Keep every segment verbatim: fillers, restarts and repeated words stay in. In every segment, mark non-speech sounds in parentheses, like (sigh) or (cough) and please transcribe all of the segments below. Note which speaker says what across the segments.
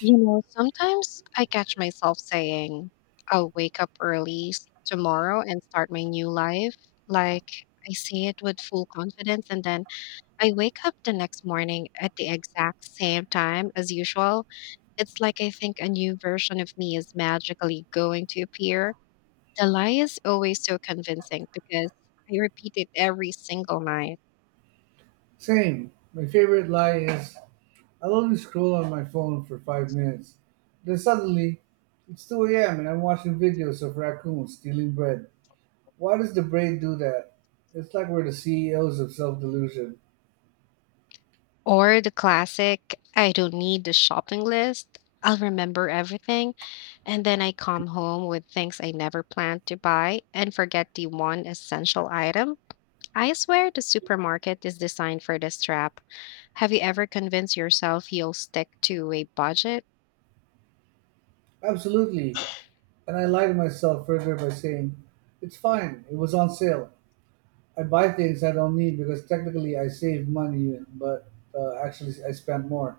Speaker 1: You know, sometimes I catch myself saying, I'll wake up early s- tomorrow and start my new life. Like, I say it with full confidence, and then I wake up the next morning at the exact same time as usual. It's like I think a new version of me is magically going to appear. The lie is always so convincing because I repeat it every single night.
Speaker 2: Same. My favorite lie is I'll only scroll on my phone for five minutes. Then suddenly, it's two a m and I'm watching videos of raccoons stealing bread. Why does the brain do that? It's like we're the C E Os of self delusion.
Speaker 1: Or the classic, I don't need the shopping list. I'll remember everything. And then I come home with things I never planned to buy and forget the one essential item. I swear the supermarket is designed for this trap. Have you ever convinced yourself you'll stick to a budget?
Speaker 2: Absolutely. And I lie to myself further by saying, it's fine, it was on sale. I buy things I don't need because technically I saved money, but uh, actually I spent more.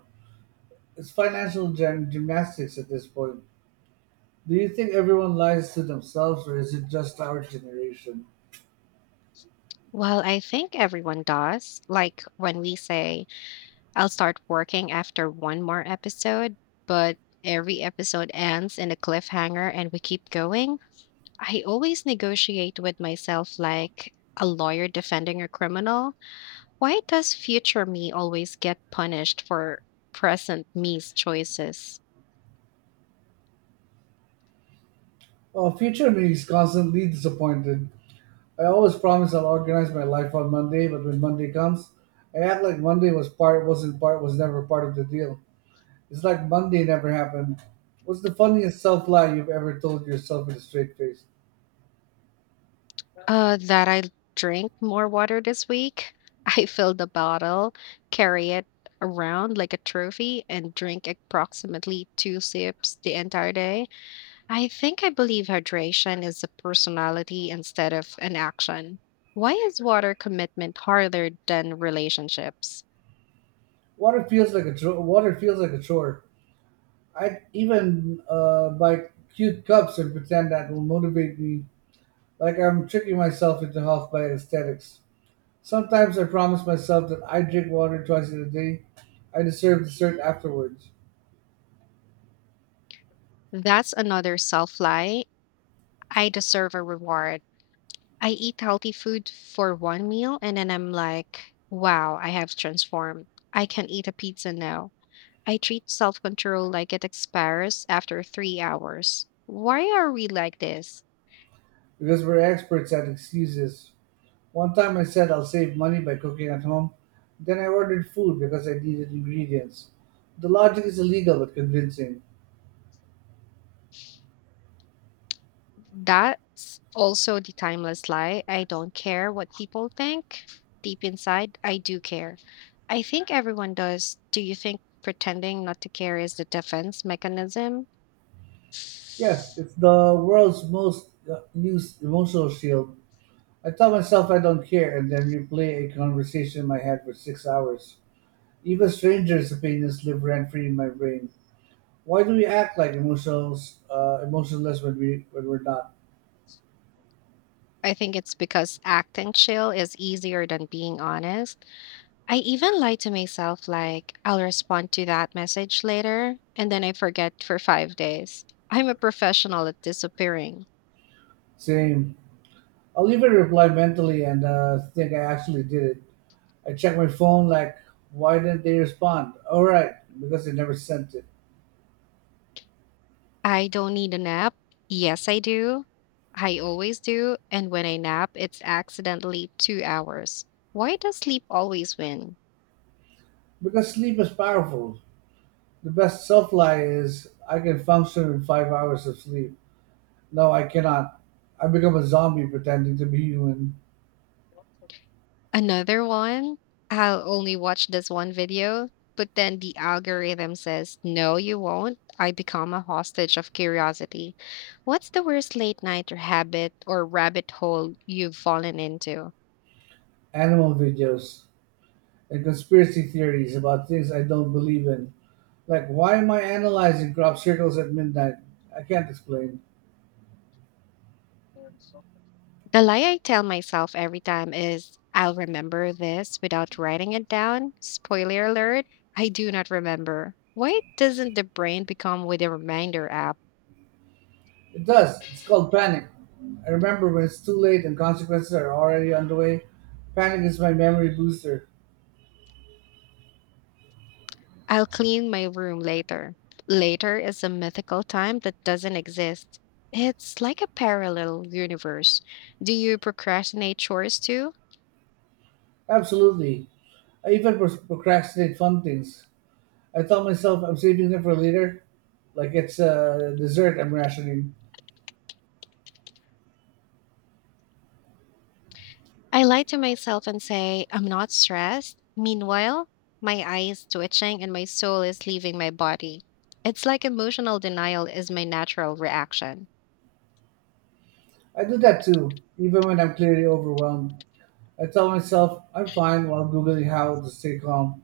Speaker 2: It's financial gym- gymnastics at this point. Do you think everyone lies to themselves, or is it just our generation?
Speaker 1: Well, I think everyone does. Like when we say, I'll start working after one more episode, but every episode ends in a cliffhanger and we keep going. I always negotiate with myself like a lawyer defending a criminal. Why does future me always get punished for present me's choices?
Speaker 2: Well, future me is constantly disappointed. I always promise I'll organize my life on Monday, but when Monday comes, I act like Monday was part, wasn't part, was never part of the deal. It's like Monday never happened. What's the funniest self lie you've ever told yourself in a straight face?
Speaker 1: Uh, that I drink more water this week. (laughs) I fill the bottle, carry it around like a trophy, and drink approximately two sips the entire day. I think I believe hydration is a personality instead of an action. Why is water commitment harder than relationships?
Speaker 2: Water feels like a chore. Water feels like a chore. I even uh, buy cute cups and pretend that will motivate me, like I'm tricking myself into half by aesthetics. Sometimes I promise myself that I drink water twice in a day. I deserve dessert afterwards
Speaker 1: That's another self lie. I deserve a reward. I eat healthy food for one meal and then I'm like, wow, I have transformed. I can eat a pizza now. I treat self control like it expires after three hours. Why are we like this?
Speaker 2: because we're experts at excuses. One time I said I'll save money by cooking at home. Then I ordered food because I needed ingredients. The logic is illegal but convincing.
Speaker 1: That's also the timeless lie. I don't care what people think. Deep inside, I do care. I think everyone does. Do you think pretending not to care is the defense mechanism?
Speaker 2: Yes, it's the world's most uh, used emotional shield. I tell myself I don't care and then replay a conversation in my head for six hours. Even strangers' opinions live rent free in my brain. Why do we act like emotionals, uh, emotionless when we when we're not?
Speaker 1: I think it's because acting chill is easier than being honest. I even lie to myself, like, I'll respond to that message later, and then I forget for five days. I'm a professional at disappearing.
Speaker 2: Same. I'll even reply mentally and uh, think I actually did it. I check my phone like, why didn't they respond? All right, because they never sent it.
Speaker 1: I don't need a nap. Yes, I do. I always do. And when I nap, it's accidentally two hours. Why does sleep always win?
Speaker 2: Because sleep is powerful. The best self lie is I can function in five hours of sleep. No, I cannot. I become a zombie pretending to be human.
Speaker 1: Another one, I'll only watch this one video, but then the algorithm says, no, you won't. I become a hostage of curiosity. What's the worst late night or habit or rabbit hole you've fallen into?
Speaker 2: Animal videos and conspiracy theories about things I don't believe in. Like, why am I analyzing crop circles at midnight? I can't explain.
Speaker 1: The lie I tell myself every time is, I'll remember this without writing it down. Spoiler alert, I do not remember. Why doesn't the brain become with a reminder app?
Speaker 2: It does. It's called panic. I remember when it's too late and consequences are already underway. Panic is my memory booster.
Speaker 1: I'll clean my room later. Later is a mythical time that doesn't exist. It's like a parallel universe. Do you procrastinate chores too?
Speaker 2: Absolutely. I even pros- procrastinate fun things. I tell myself I'm saving them for later, like it's uh, dessert I'm rationing.
Speaker 1: I lie to myself and say, I'm not stressed. Meanwhile, my eye is twitching and my soul is leaving my body. It's like emotional denial is my natural reaction.
Speaker 2: I do that too, even when I'm clearly overwhelmed. I tell myself I'm fine while Googling how to stay calm,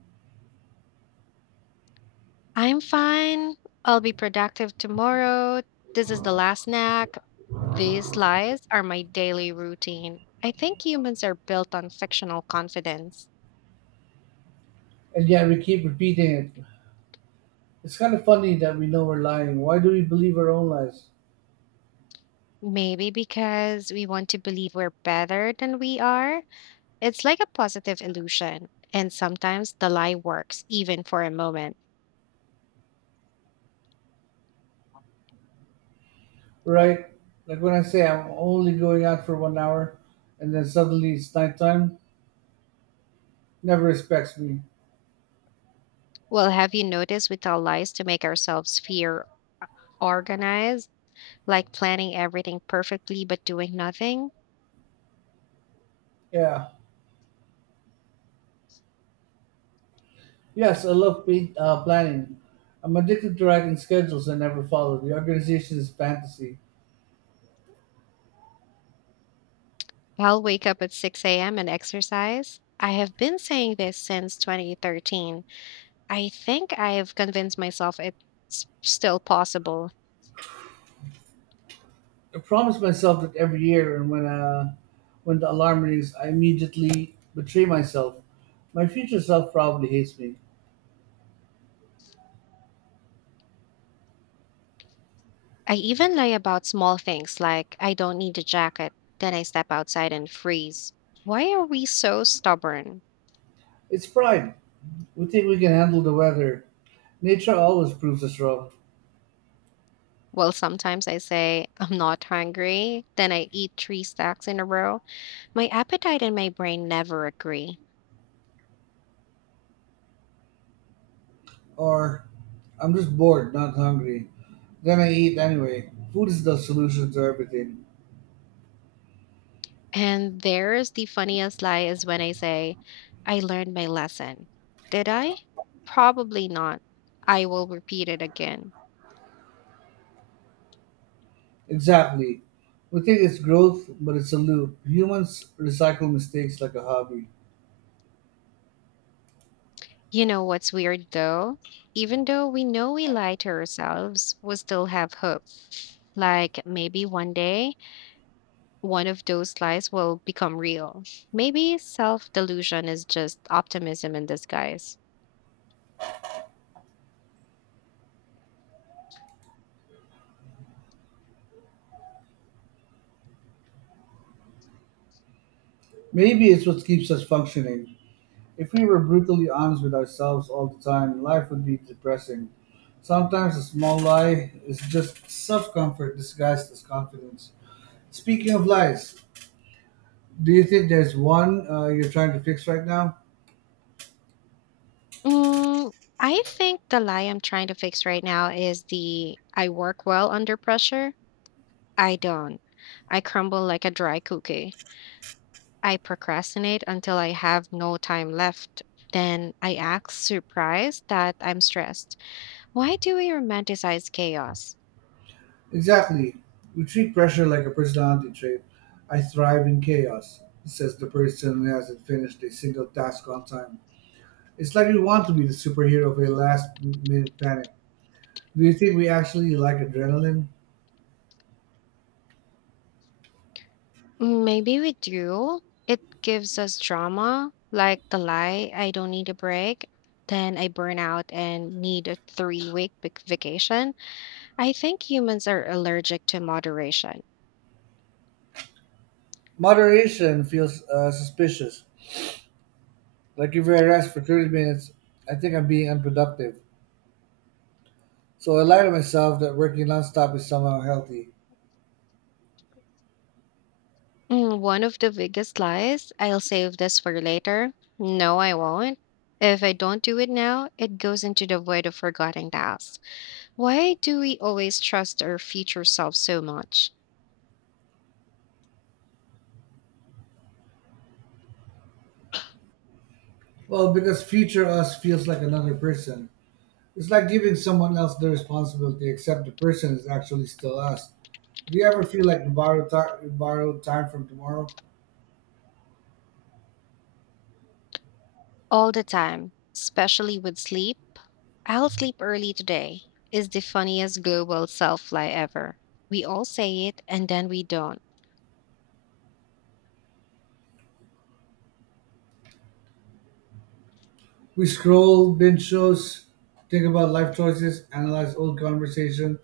Speaker 1: I'm fine. I'll be productive tomorrow. This is the last snack. These lies are my daily routine. I think humans are built on fictional confidence.
Speaker 2: and yet we keep repeating it. It's kind of funny that we know we're lying. Why do we believe our own lies?
Speaker 1: Maybe because we want to believe we're better than we are. It's like a positive illusion. And sometimes the lie works, even for a moment.
Speaker 2: Right? Like when I say I'm only going out for one hour and then suddenly it's nighttime, never respects me.
Speaker 1: Well, have you noticed we tell lies to make ourselves feel organized, like planning everything perfectly but doing nothing?
Speaker 2: Yeah. Yes, I love pa- uh, planning. I'm addicted to writing schedules I never follow. The organization is fantasy.
Speaker 1: I'll wake up at six a m and exercise. I have been saying this since twenty thirteen. I think I've convinced myself it's still possible.
Speaker 2: I promise myself that every year, and when uh, when the alarm rings, I immediately betray myself. My future self probably hates me.
Speaker 1: I even lie about small things like I don't need a jacket, then I step outside and freeze. Why are we so stubborn?
Speaker 2: It's pride. We think we can handle the weather. Nature always proves us wrong.
Speaker 1: Well, sometimes I say I'm not hungry, then I eat three stacks in a row. My appetite and my brain never agree.
Speaker 2: Or, I'm just bored, not hungry. Then I eat anyway. Food is the solution to everything.
Speaker 1: And there's the funniest lie is when I say, I learned my lesson. Did I? Probably not. I will repeat it again.
Speaker 2: Exactly. We think it's growth, but it's a loop. Humans recycle mistakes like a hobby.
Speaker 1: You know what's weird though? Even though we know we lie to ourselves, we still have hope. Like maybe one day, one of those lies will become real. Maybe self delusion is just optimism in disguise.
Speaker 2: Maybe it's what keeps us functioning. If we were brutally honest with ourselves all the time, life would be depressing. Sometimes a small lie is just self comfort disguised as confidence. Speaking of lies, do you think there's one uh, you're trying to fix right now?
Speaker 1: Mm, I think the lie I'm trying to fix right now is the I work well under pressure. I don't. I crumble like a dry cookie. I procrastinate until I have no time left. Then I act surprised that I'm stressed. Why do we romanticize chaos?
Speaker 2: Exactly. We treat pressure like a personality trait. I thrive in chaos, says the person who hasn't finished a single task on time. It's like we want to be the superhero of a last minute panic. Do you think we actually like adrenaline?
Speaker 1: Maybe we do. It gives us drama, like the lie, I don't need a break. Then I burn out and need a three week vacation. I think humans are allergic to moderation.
Speaker 2: Moderation feels uh, suspicious. Like if I rest for thirty minutes, I think I'm being unproductive. So I lie to myself that working nonstop is somehow healthy.
Speaker 1: Mm, One of the biggest lies, I'll save this for later. No, I won't. If I don't do it now, it goes into the void of forgotten tasks. Why do we always trust our future self so much?
Speaker 2: Well, because future us feels like another person. It's like giving someone else the responsibility, except the person is actually still us. Do you ever feel like you borrow, ti- you borrow time from tomorrow?
Speaker 1: All the time, especially with sleep. I'll sleep early today is the funniest global self lie ever. We all say it and then we don't.
Speaker 2: We scroll, binge shows, think about life choices, analyze old conversation.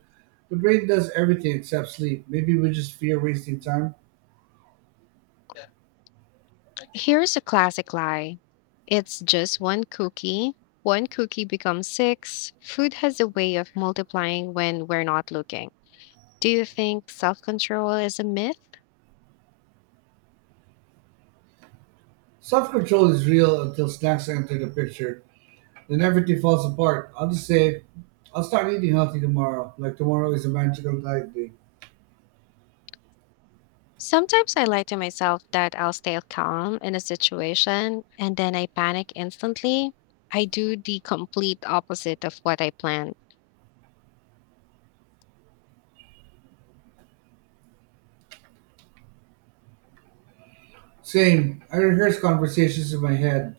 Speaker 2: The brain does everything except sleep. Maybe we just fear wasting time.
Speaker 1: Here's a classic lie. It's just one cookie. One cookie becomes six. Food has a way of multiplying when we're not looking. Do you think self control is a myth?
Speaker 2: Self control is real until snacks enter the picture. Then everything falls apart. I'll just say, I'll start eating healthy tomorrow. Like tomorrow is a magical diet day.
Speaker 1: Sometimes I lie to myself that I'll stay calm in a situation and then I panic instantly. I do the complete opposite of what I planned.
Speaker 2: Same. I rehearse conversations in my head.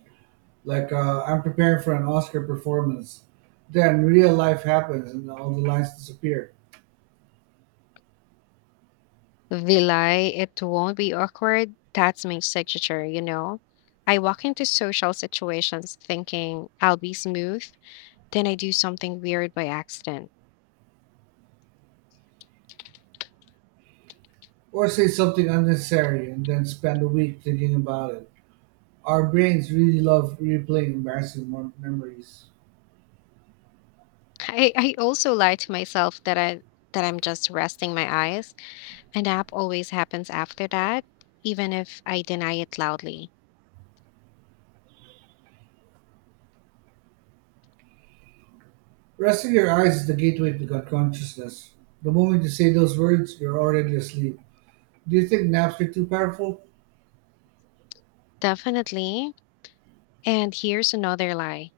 Speaker 2: Like uh, I'm preparing for an Oscar performance. Then real life happens and all the lines disappear.
Speaker 1: The lie, it won't be awkward. That's my signature, you know? I walk into social situations thinking I'll be smooth then I do something weird by accident.
Speaker 2: Or say something unnecessary and then spend a week thinking about it. Our brains really love replaying embarrassing mem- memories.
Speaker 1: (laughs) I, I also lie to myself that I that I'm just resting my eyes. A nap always happens after that, even if I deny it loudly.
Speaker 2: Resting your eyes is the gateway to god consciousness. The moment you say those words, you're already asleep. Do you think naps are too powerful?
Speaker 1: Definitely. And here's another lie.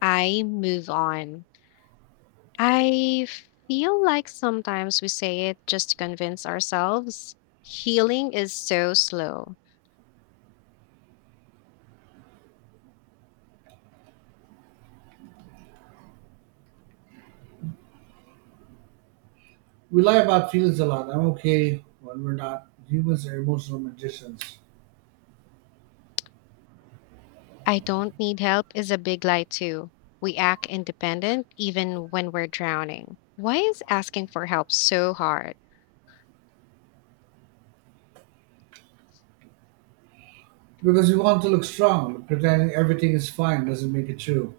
Speaker 1: I move on. I feel like sometimes we say it just to convince ourselves. Healing is so slow.
Speaker 2: We lie about feelings a lot. I'm okay when we're not. Humans are emotional magicians.
Speaker 1: I don't need help is a big lie, too. We act independent even when we're drowning. Why is asking for help so hard?
Speaker 2: Because we want to look strong, but pretending everything is fine doesn't make it true.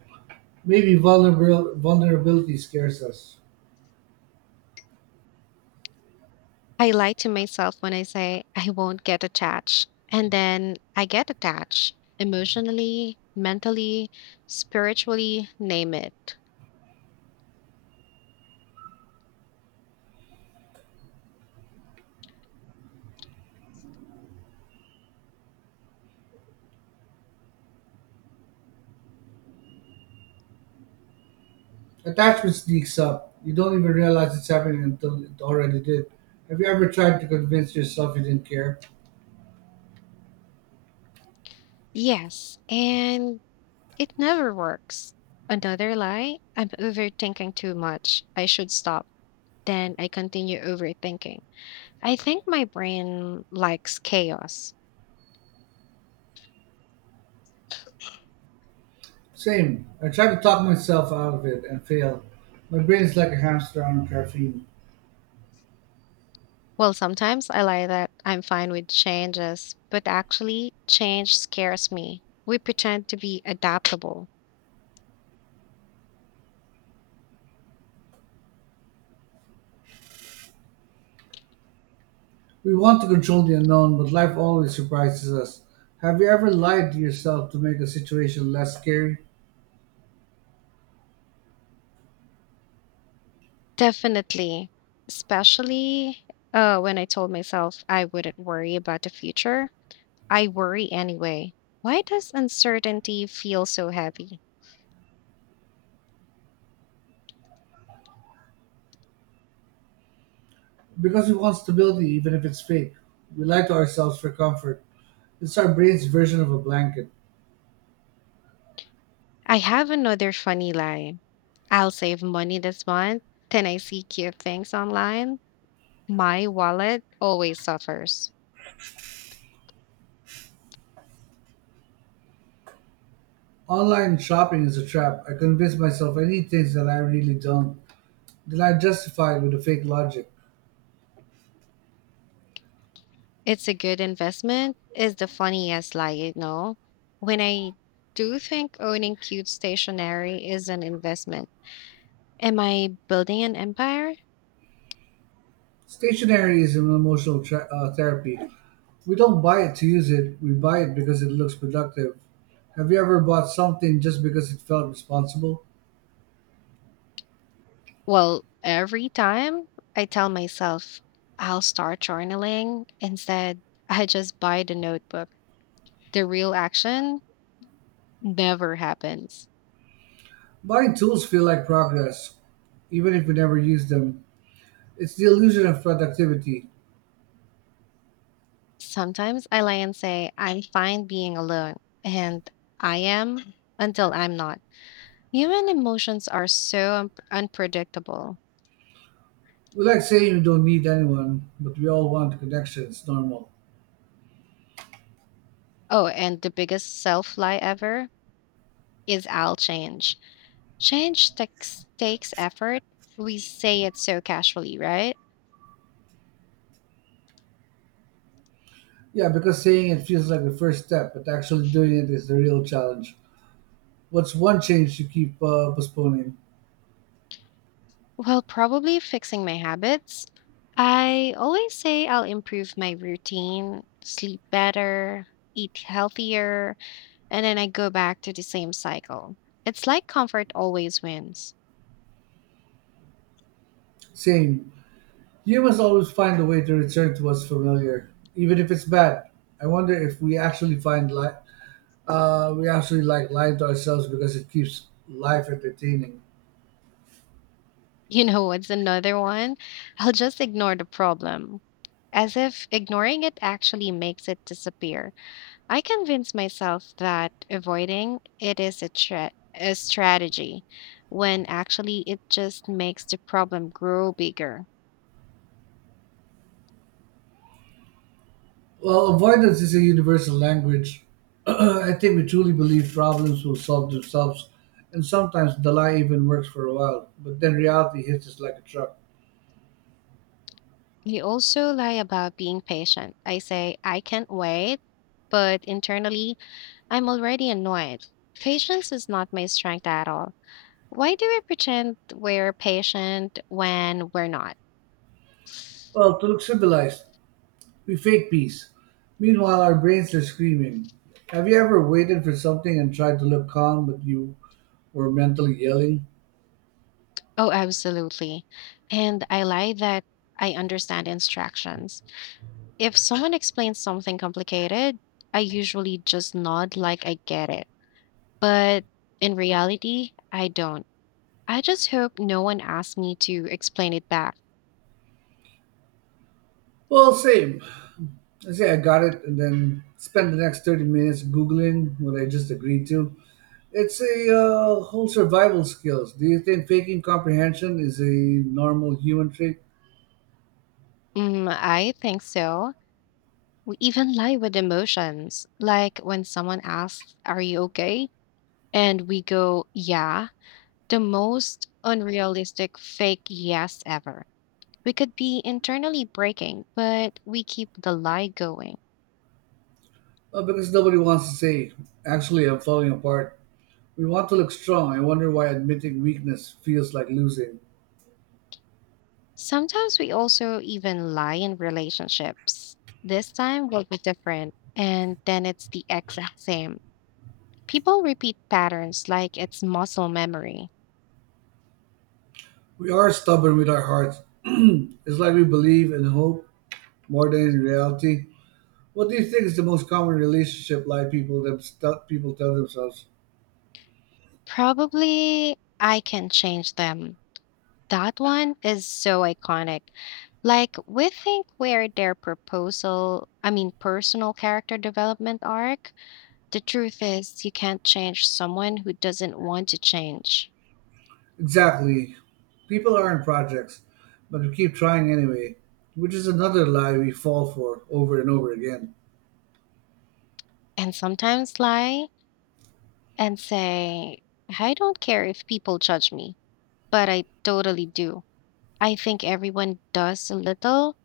Speaker 2: Maybe vulnerabil- vulnerability scares us.
Speaker 1: I lie to myself when I say I won't get attached, and then I get attached emotionally, mentally, spiritually, name it.
Speaker 2: Attachment sneaks up. You don't even realize it's happening until it already did. Have you ever tried to convince yourself you didn't care?
Speaker 1: Yes, and it never works. Another lie I'm overthinking too much. I should stop. Then I continue overthinking. I think my brain likes chaos.
Speaker 2: Same. I tried to talk myself out of it and failed. My brain is like a hamster on caffeine.
Speaker 1: Well, sometimes I lie that I'm fine with changes, but actually, change scares me. We pretend to be adaptable.
Speaker 2: We want to control the unknown, but life always surprises us. Have you ever lied to yourself to make a situation less scary?
Speaker 1: Definitely. Especially uh, when I told myself I wouldn't worry about the future, I worry anyway. Why does uncertainty feel so heavy?
Speaker 2: Because we want stability even if it's fake. We lie to ourselves for comfort. It's our brain's version of a blanket.
Speaker 1: I have another funny lie. I'll save money this month. Then I see cute things online. My wallet always suffers.
Speaker 2: Online shopping is a trap. I convince myself I need things that I really don't, that I justified with a fake logic.
Speaker 1: It's a good investment is the funniest lie, you know. When I do think owning cute stationery is an investment, am I building an empire?
Speaker 2: Stationery is an emotional tra- uh, therapy. We don't buy it to use it, we buy it because it looks productive. Have you ever bought something just because it felt responsible?
Speaker 1: Well, every time I tell myself I'll start journaling, instead, I just buy the notebook. The real action never happens.
Speaker 2: Buying tools feel like progress, even if we never use them. It's the illusion of productivity.
Speaker 1: Sometimes I lie and say I'm fine being alone, and I am until I'm not. Human emotions are so un- unpredictable.
Speaker 2: We like saying we don't need anyone, but we all want connection. It's normal.
Speaker 1: Oh, and the biggest self lie ever is I'll change. Change takes, takes effort. We say it so casually, right?
Speaker 2: Yeah, because saying it feels like the first step, but actually doing it is the real challenge. What's one change you keep uh, postponing?
Speaker 1: Well, probably fixing my habits. I always say I'll improve my routine, sleep better, eat healthier, and then I go back to the same cycle. It's like comfort always wins. (laughs)
Speaker 2: Same. You must always find a way to return to what's familiar, even if it's bad. I wonder if we actually find li- uh, we actually like lying to ourselves because it keeps life entertaining.
Speaker 1: You know what's another one? I'll just ignore the problem, as if ignoring it actually makes it disappear. I convince myself that avoiding it is a, tra- a strategy when actually it just makes the problem grow bigger.
Speaker 2: Well, avoidance is a universal language. (clears throat) I think we truly believe problems will solve themselves, and sometimes the lie even works for a while, but then reality hits us like a truck.
Speaker 1: You also lie about being patient. I say, I can't wait, but internally, I'm already annoyed. Patience is not my strength at all. Why do we pretend we're patient when we're not?
Speaker 2: Well, to look civilized, we fake peace. Meanwhile, our brains are screaming. Have you ever waited for something and tried to look calm, but you were mentally yelling?
Speaker 1: Oh, absolutely. And I lie that I understand instructions. If someone explains something complicated, I usually just nod like I get it. But in reality, I don't. I just hope no one asks me to explain it back.
Speaker 2: Well, same. I say I got it and then spend the next thirty minutes Googling what I just agreed to. It's a uh, whole survival skills. Do you think faking comprehension is a normal human trait?
Speaker 1: Mm, I think so. We even lie with emotions. Like when someone asks, are you okay? And we go, yeah. The most unrealistic fake yes ever. We could be internally breaking, but we keep the lie going.
Speaker 2: Well, because nobody wants to say, actually, I'm falling apart. We want to look strong. I wonder why admitting weakness feels like losing.
Speaker 1: Sometimes we also even lie in relationships. This time will be different, and then it's the exact same. People repeat patterns like it's muscle memory.
Speaker 2: We are stubborn with our hearts. (clears throat) It's like we believe in hope more than in reality. What do you think is the most common relationship lie people them stu- people tell themselves?
Speaker 1: Probably I can change them. That one is so iconic. Like we think where their proposal, I mean personal character development arc, the truth is you can't change someone who doesn't want to change.
Speaker 2: Exactly. People aren't projects, but we keep trying anyway, which is another lie we fall for over and over again.
Speaker 1: And sometimes lie and say, I don't care if people judge me, but I totally do. I think everyone does a little.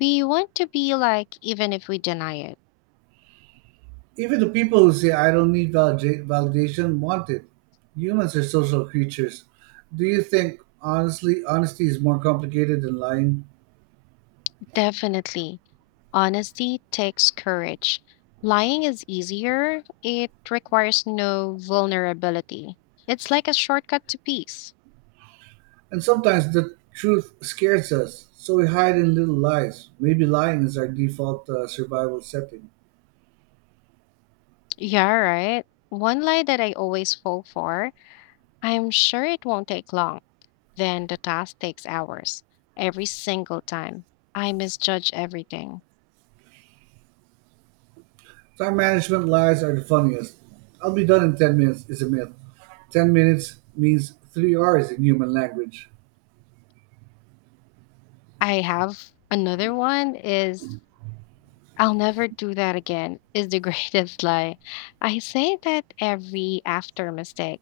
Speaker 1: We want to be like, even if we deny it.
Speaker 2: Even the people who say I don't need valida- validation want it. Humans are social creatures. Do you think honestly honesty is more complicated than lying?
Speaker 1: Definitely. Honesty takes courage. Lying is easier, it requires no vulnerability. It's like a shortcut to peace.
Speaker 2: And sometimes the truth scares us, so we hide in little lies. Maybe lying is our default uh, survival setting.
Speaker 1: Yeah, right. One lie that I always fall for, I'm sure it won't take long. Then the task takes hours every single time. I misjudge everything.
Speaker 2: Time management lies are the funniest. I'll be done in ten minutes is a myth. ten minutes means three R's in human language.
Speaker 1: I have another one is I'll never do that again is the (laughs) greatest lie. I say that every after mistake.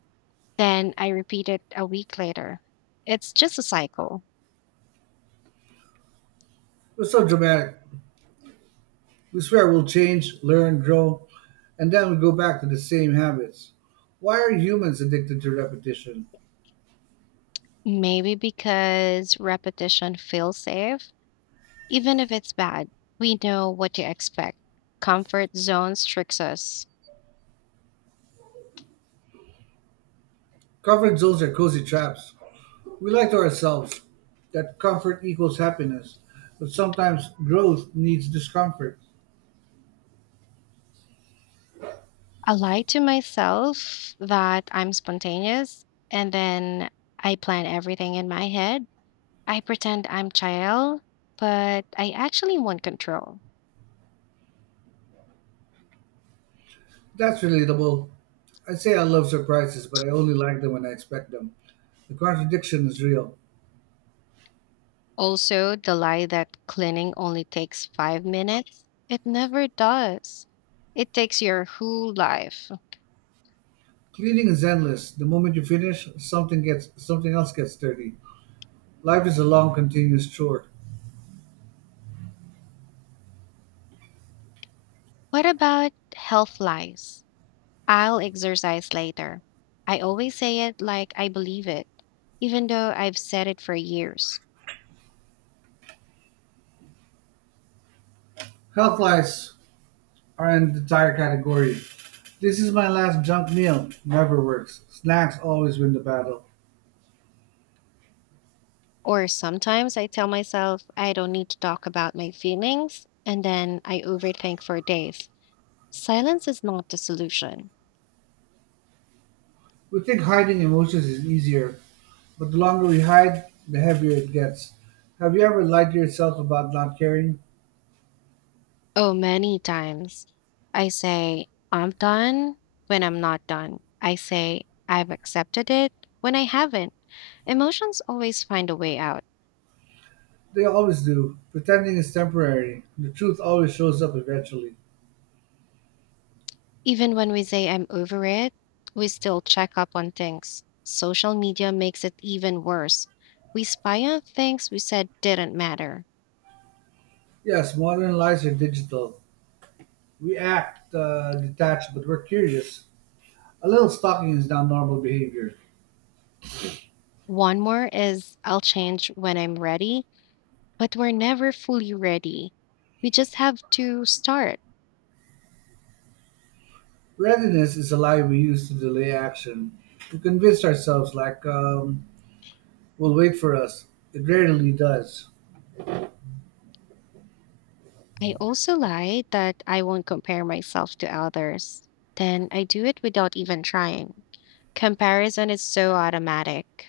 Speaker 1: Then I repeat it a week later. It's just a cycle.
Speaker 2: We're so dramatic. We swear we'll change, learn, grow, and then we go back to the same habits. Why are humans addicted to repetition?
Speaker 1: Maybe because repetition feels safe. Even if it's bad, we know what to expect. Comfort zones tricks us.
Speaker 2: Comfort zones are cozy traps. We lie to ourselves that comfort equals happiness, but sometimes growth needs discomfort.
Speaker 1: I lie to myself that I'm spontaneous and then I plan everything in my head. I pretend I'm chill, but I actually want control.
Speaker 2: That's relatable. I say I love surprises, but I only like them when I expect them. The contradiction is real.
Speaker 1: Also, the lie that cleaning only takes five minutes, it never does. It takes your whole life.
Speaker 2: Cleaning is endless. The moment you finish, something gets something else gets dirty. Life is a long, continuous chore.
Speaker 1: What about health lies? I'll exercise later. I always say it like I believe it, even though I've said it for years.
Speaker 2: Health lies are an entire category. This is my last junk meal. Never works. Snacks always win the battle.
Speaker 1: Or sometimes I tell myself I don't need to talk about my feelings, and then I overthink for days. Silence is not the solution.
Speaker 2: We think hiding emotions is easier, but the longer we hide, the heavier it gets. Have you ever lied to yourself about not caring?
Speaker 1: Oh, many times I say, I'm done when I'm not done. I say, I've accepted it when I haven't. Emotions always find a way out.
Speaker 2: They always do. Pretending is temporary. The truth always shows up eventually.
Speaker 1: Even when we say I'm over it, we still check up on things. Social media makes it even worse. We spy on things we said didn't matter.
Speaker 2: Yes, modern lies are digital. We act uh, detached, but we're curious. A little stalking is not normal behavior.
Speaker 1: One more is I'll change when I'm ready, but we're never fully ready. We just have to start.
Speaker 2: Readiness is a lie we use to delay action. We convince ourselves, like, um, will wait for us. It rarely does.
Speaker 1: I also lie that I won't compare myself to others. Then I do it without even trying. Comparison is so automatic.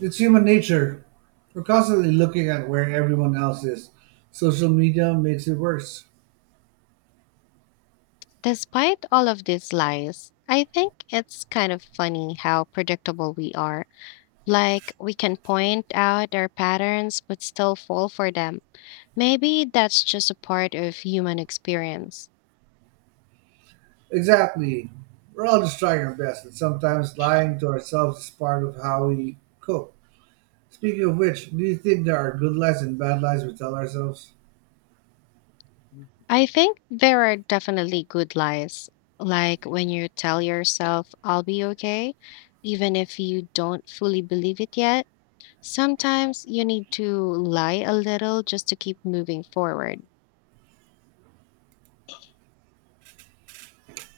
Speaker 2: It's human nature. We're constantly looking at where everyone else is. Social media makes it worse.
Speaker 1: Despite all of these lies, I think it's kind of funny how predictable we are. Like, we can point out our patterns but still fall for them. Maybe that's just a part of human experience.
Speaker 2: Exactly. We're all just trying our best, and sometimes lying to ourselves is part of how we cope. Speaking of which, do you think there are good lies and bad lies we tell ourselves?
Speaker 1: I think there are definitely good lies, like when you tell yourself, I'll be okay, even if you don't fully believe it yet. Sometimes you need to lie a little just to keep moving forward.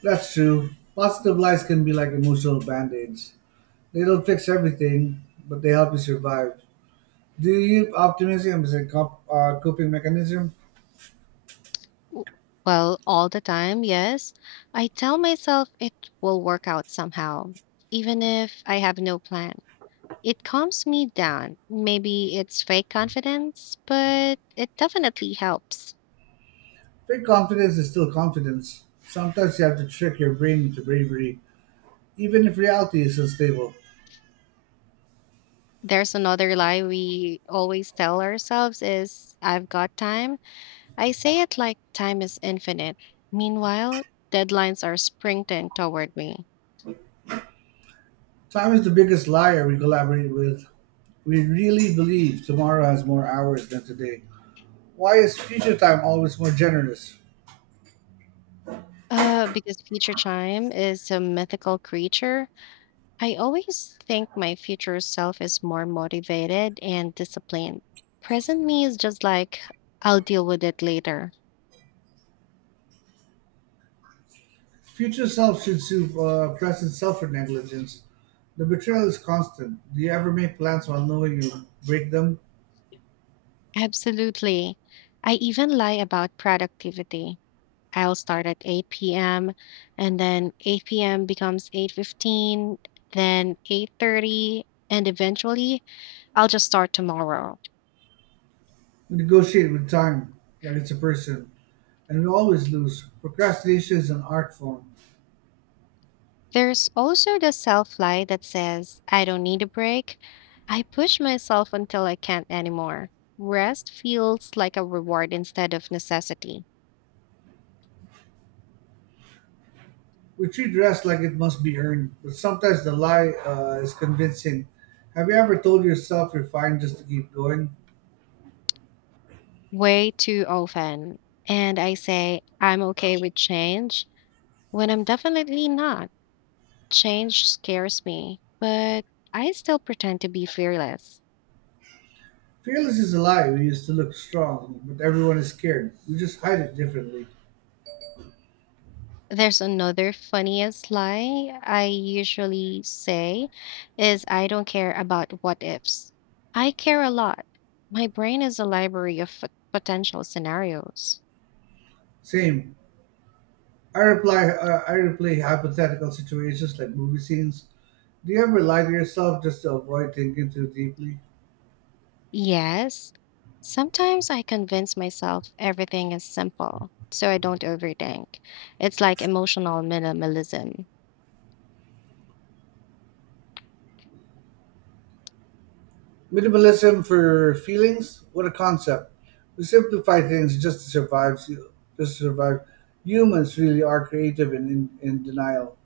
Speaker 2: That's true. Positive lies can be like emotional band aids. They don't fix everything, but they help you survive. Do you use optimism as a cop- uh, coping mechanism?
Speaker 1: W- Well, all the time, yes. I tell myself it will work out somehow, even if I have no plan. It calms me down. Maybe it's fake confidence, but it definitely helps.
Speaker 2: Fake confidence is still confidence. Sometimes you have to trick your brain into bravery, even if reality is unstable.
Speaker 1: There's another lie we always tell ourselves is I've got time. I say it like time is infinite. Meanwhile, deadlines are sprinting toward me.
Speaker 2: Time is the biggest liar we collaborate with. We really believe tomorrow has more hours than today. Why is future time always more generous?
Speaker 1: Uh, because future time is a mythical creature, I always think my future self is more motivated and disciplined. Present me is just like, I'll deal with it later.
Speaker 2: Future self should sue uh, present self for negligence. The betrayal is constant. Do you ever make plans while knowing you break them?
Speaker 1: Absolutely. I even lie about productivity. I'll start at eight p m and then eight p m becomes eight fifteen, then eight thirty, and eventually I'll just start tomorrow.
Speaker 2: We negotiate with time like it's a person, and we always lose. Procrastination is an art form.
Speaker 1: There's also the self-lie that says I don't need a break. I push myself until I can't anymore. Rest feels like a reward instead of necessity.
Speaker 2: We treat rest like it must be earned, but sometimes the lie uh, is convincing. Have you ever told yourself you're fine just to keep going?
Speaker 1: Way too often. And I say I'm okay with change when I'm definitely not. Change scares me, but I still pretend to be fearless.
Speaker 2: Fearless is a lie. We used to look strong, but everyone is scared. We just hide it differently.
Speaker 1: There's another funniest lie I usually say is I don't care about what ifs. I care a lot. My brain is a library of f- potential scenarios.
Speaker 2: Same. I reply. Uh, I replay hypothetical situations like movie scenes. Do you ever lie to yourself just to avoid thinking too deeply?
Speaker 1: Yes, sometimes I convince myself everything is simple, so I don't overthink. It's like emotional minimalism.
Speaker 2: Minimalism for feelings? What a concept. We simplify things just to survive. Just to survive. Humans really are creative and in, in denial.